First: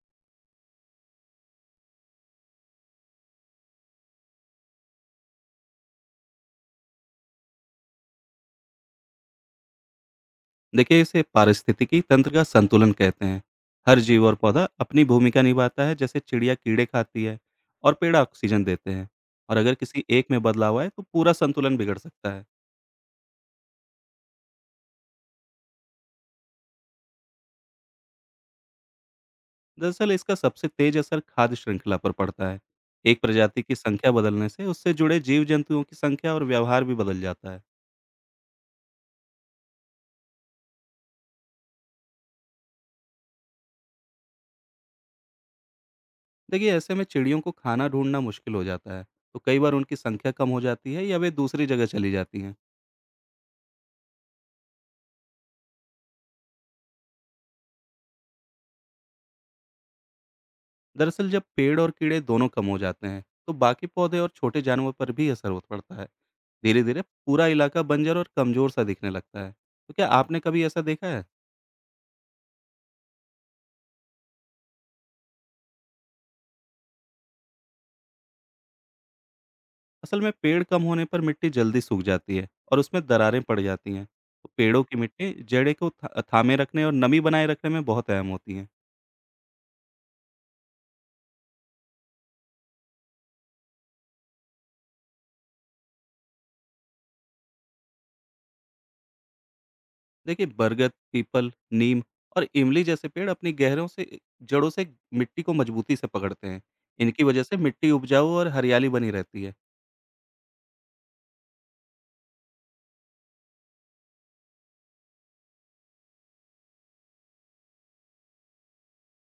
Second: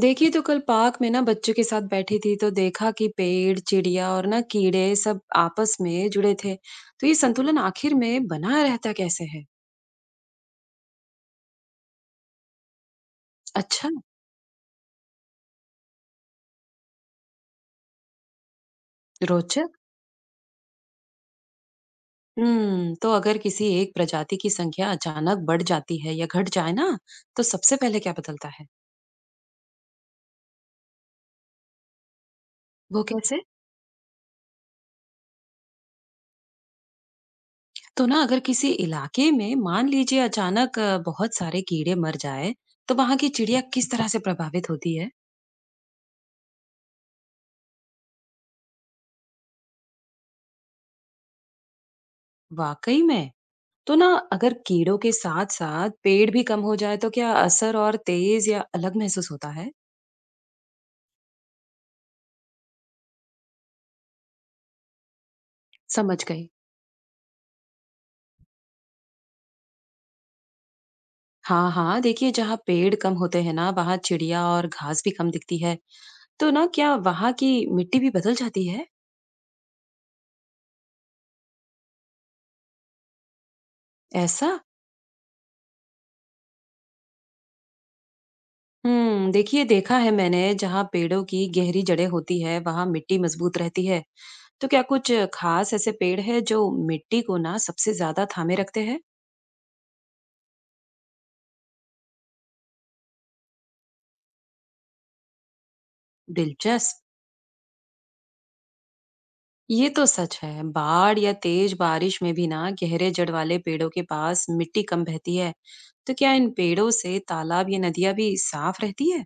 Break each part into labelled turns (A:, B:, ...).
A: देखिए, तो कल पार्क में ना बच्चों के साथ बैठी थी तो देखा कि पेड़, चिड़िया और ना कीड़े सब आपस में जुड़े थे। तो ये संतुलन आखिर में बना रहता कैसे है।
B: देखिए, इसे पारिस्थितिकी तंत्र का संतुलन कहते हैं।
A: अच्छा।
B: हर जीव और पौधा अपनी भूमिका निभाता है, जैसे चिड़िया कीड़े खाती है और पेड़ ऑक्सीजन देते हैं। और
A: रोचक।
B: अगर किसी एक में बदलाव आए तो पूरा संतुलन बिगड़ सकता है।
A: हम्म, तो अगर किसी एक प्रजाति की संख्या अचानक बढ़ जाती है या घट जाए ना, तो सबसे पहले क्या बदलता है।
B: दरअसल, इसका सबसे तेज असर खाद्य श्रृंखला पर पड़ता है।
A: वो
B: एक
A: कैसे।
B: प्रजाति की संख्या बदलने से उससे जुड़े जीव जंतुओं की संख्या और व्यवहार भी बदल जाता है।
A: तो ना, अगर किसी इलाके में मान लीजिए अचानक बहुत सारे कीड़े मर जाए तो वहां की चिड़िया किस तरह से प्रभावित होती है।
B: देखिए, ऐसे में चिड़ियों को खाना ढूंढना मुश्किल हो जाता है, तो कई बार उनकी संख्या कम हो जाती है या वे दूसरी जगह चली जाती हैं।
A: वाकई में। तो ना, अगर कीड़ों के साथ साथ पेड़ भी कम हो जाए तो क्या असर और तेज या अलग महसूस होता है।
B: दरअसल, जब पेड़ और कीड़े दोनों कम हो जाते हैं तो बाकी पौधे और छोटे जानवर पर भी असर हो पड़ता है।
A: समझ गई।
B: धीरे धीरे पूरा इलाका बंजर और कमजोर सा दिखने लगता है। तो क्या आपने कभी ऐसा देखा है?
A: हाँ हाँ, देखिए जहाँ पेड़ कम होते हैं ना वहाँ चिड़िया और घास भी कम दिखती है। तो ना, क्या वहाँ की मिट्टी भी बदल जाती है।
B: असल में, पेड़ कम होने पर मिट्टी जल्दी सूख जाती है और उसमें दरारें पड़ जाती हैं। तो
A: ऐसा।
B: पेड़ों की मिट्टी जड़े को थामे रखने और नमी बनाए रखने में बहुत अहम होती हैं।
A: हम्म, देखिए देखा है मैंने, जहाँ पेड़ों की गहरी जड़ें होती है वहाँ मिट्टी मजबूत रहती है। तो क्या कुछ खास ऐसे पेड़ है जो मिट्टी को ना सबसे ज्यादा थामे रखते हैं।
B: देखिए, बरगद, पीपल, नीम और इमली जैसे पेड़ अपनी गहरों से जड़ों से मिट्टी को मजबूती से पकड़ते हैं।
A: दिलचस्प।
B: इनकी वजह से मिट्टी उपजाऊ और हरियाली बनी रहती है।
A: ये तो सच है। बाढ़ या तेज बारिश में भी ना गहरे जड़ वाले पेड़ों के पास मिट्टी कम बहती है। तो क्या इन पेड़ों से तालाब या नदियां भी साफ रहती है?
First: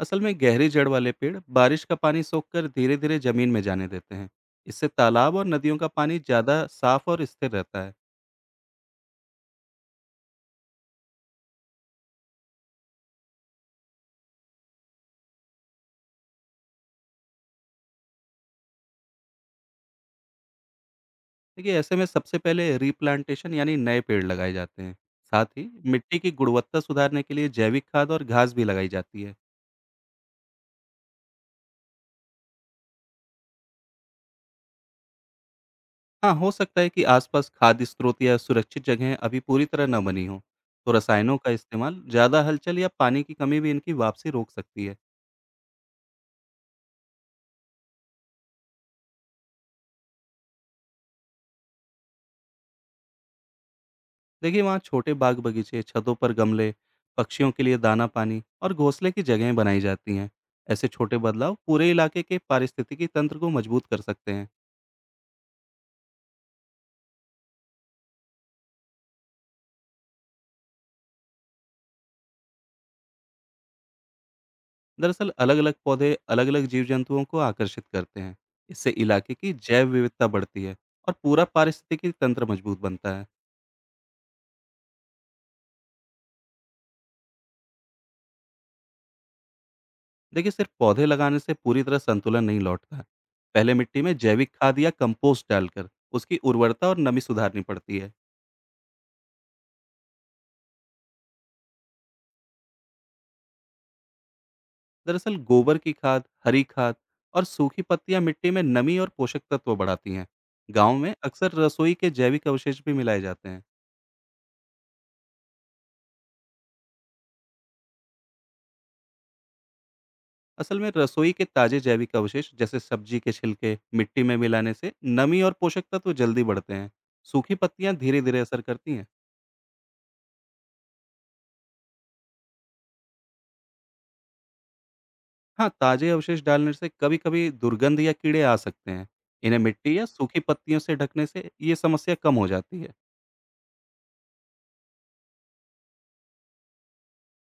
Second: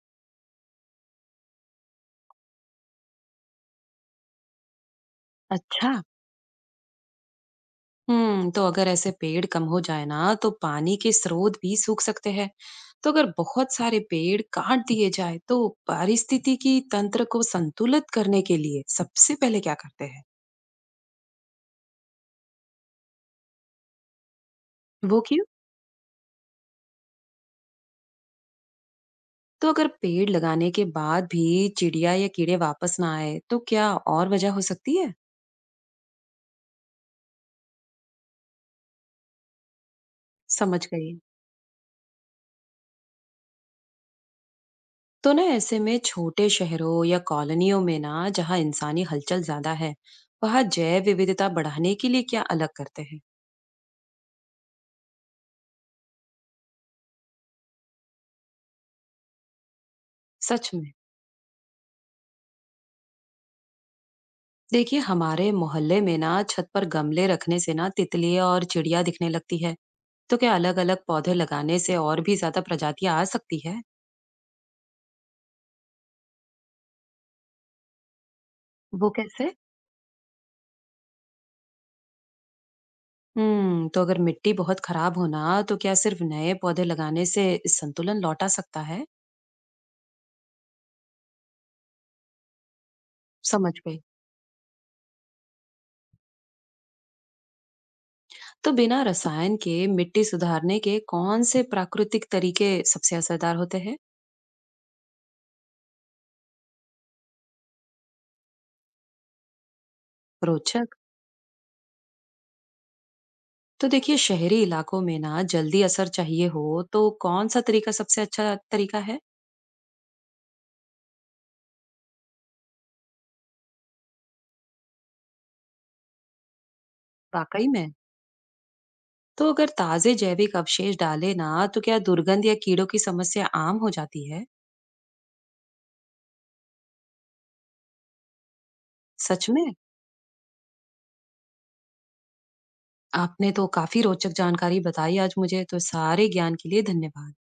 B: असल में, गहरी जड़ वाले पेड़ बारिश का पानी सोखकर धीरे धीरे जमीन में जाने देते हैं। इससे तालाब और नदियों का
A: अच्छा।
B: पानी ज़्यादा साफ और स्थिर रहता है।
A: हम्म, तो अगर ऐसे पेड़ कम हो जाए ना तो पानी के स्रोत भी सूख सकते हैं। तो अगर बहुत सारे पेड़ काट दिए जाए तो पारिस्थितिकी तंत्र को संतुलित करने के लिए सबसे पहले क्या करते हैं?
B: देखिए, ऐसे में सबसे पहले रीप्लांटेशन यानी नए पेड़ लगाए जाते हैं।
A: वो क्यों।
B: साथ ही मिट्टी की गुणवत्ता सुधारने के लिए जैविक खाद और घास भी लगाई जाती है।
A: तो अगर पेड़ लगाने के बाद भी चिड़िया या कीड़े वापस ना आए तो क्या और वजह हो सकती है?
B: हाँ, हो सकता है कि आसपास खाद स्रोत या सुरक्षित जगहें अभी पूरी तरह न बनी हों।
A: समझ
B: तो
A: गई।
B: रसायनों का इस्तेमाल, ज़्यादा हलचल या पानी की कमी भी इनकी वापसी रोक सकती है।
A: तो ना, ऐसे में छोटे शहरों या कॉलोनियों में ना जहाँ इंसानी हलचल ज्यादा है वहाँ जैव विविधता बढ़ाने के लिए क्या अलग करते हैं।
B: देखिए, वहाँ छोटे बाग बगीचे, छतों पर गमले, पक्षियों के लिए दाना पानी और घोंसले की जगहें बनाई जाती हैं।
A: सच
B: ऐसे
A: में।
B: छोटे बदलाव पूरे इलाके के पारिस्थितिकी तंत्र को मजबूत कर सकते हैं।
A: देखिए हमारे मोहल्ले में ना छत पर गमले रखने से ना तितलियां और चिड़िया दिखने लगती है। तो क्या अलग अलग पौधे लगाने से और भी ज्यादा प्रजातियां आ सकती है।
B: दरअसल, अलग अलग पौधे अलग अलग जीव जंतुओं को आकर्षित करते हैं। इससे
A: वो
B: इलाके की
A: कैसे।
B: जैव विविधता बढ़ती है और पूरा पारिस्थितिकी तंत्र मजबूत बनता है।
A: हम्म, तो अगर मिट्टी बहुत खराब हो ना तो क्या सिर्फ नए पौधे लगाने से संतुलन लौटा सकता है।
B: देखिए, सिर्फ पौधे लगाने से पूरी तरह संतुलन नहीं लौटता।
A: समझ
B: पहले
A: गई।
B: मिट्टी में जैविक खाद या कंपोस्ट डालकर उसकी उर्वरता और नमी सुधारनी पड़ती है।
A: तो बिना रसायन के मिट्टी सुधारने के कौन से प्राकृतिक तरीके सबसे असरदार होते हैं।
B: दरअसल, गोबर की खाद, हरी खाद और सूखी पत्तियां मिट्टी में नमी और पोषक तत्व बढ़ाती हैं।
A: रोचक।
B: गांव में अक्सर रसोई के जैविक अवशेष भी मिलाए जाते हैं।
A: तो देखिए शहरी इलाकों में ना जल्दी असर चाहिए हो तो कौन सा तरीका सबसे अच्छा तरीका है।
B: असल में, रसोई के ताजे जैविक अवशेष जैसे सब्जी के छिलके मिट्टी में मिलाने से नमी और पोषक तत्व जल्दी बढ़ते हैं। सूखी
A: वाकई में।
B: पत्तियां धीरे धीरे असर करती हैं।
A: तो अगर ताजे जैविक अवशेष डाले ना तो क्या दुर्गंध या कीड़ों की समस्या आम हो जाती है।
B: हाँ, ताजे अवशेष डालने से कभी कभी दुर्गंध या कीड़े आ सकते हैं।
A: सच
B: इन्हें
A: में।
B: मिट्टी या सूखी पत्तियों से ढकने से ये समस्या कम हो जाती है।
A: आपने तो काफी रोचक जानकारी बताई आज, मुझे तो सारे ज्ञान के लिए धन्यवाद।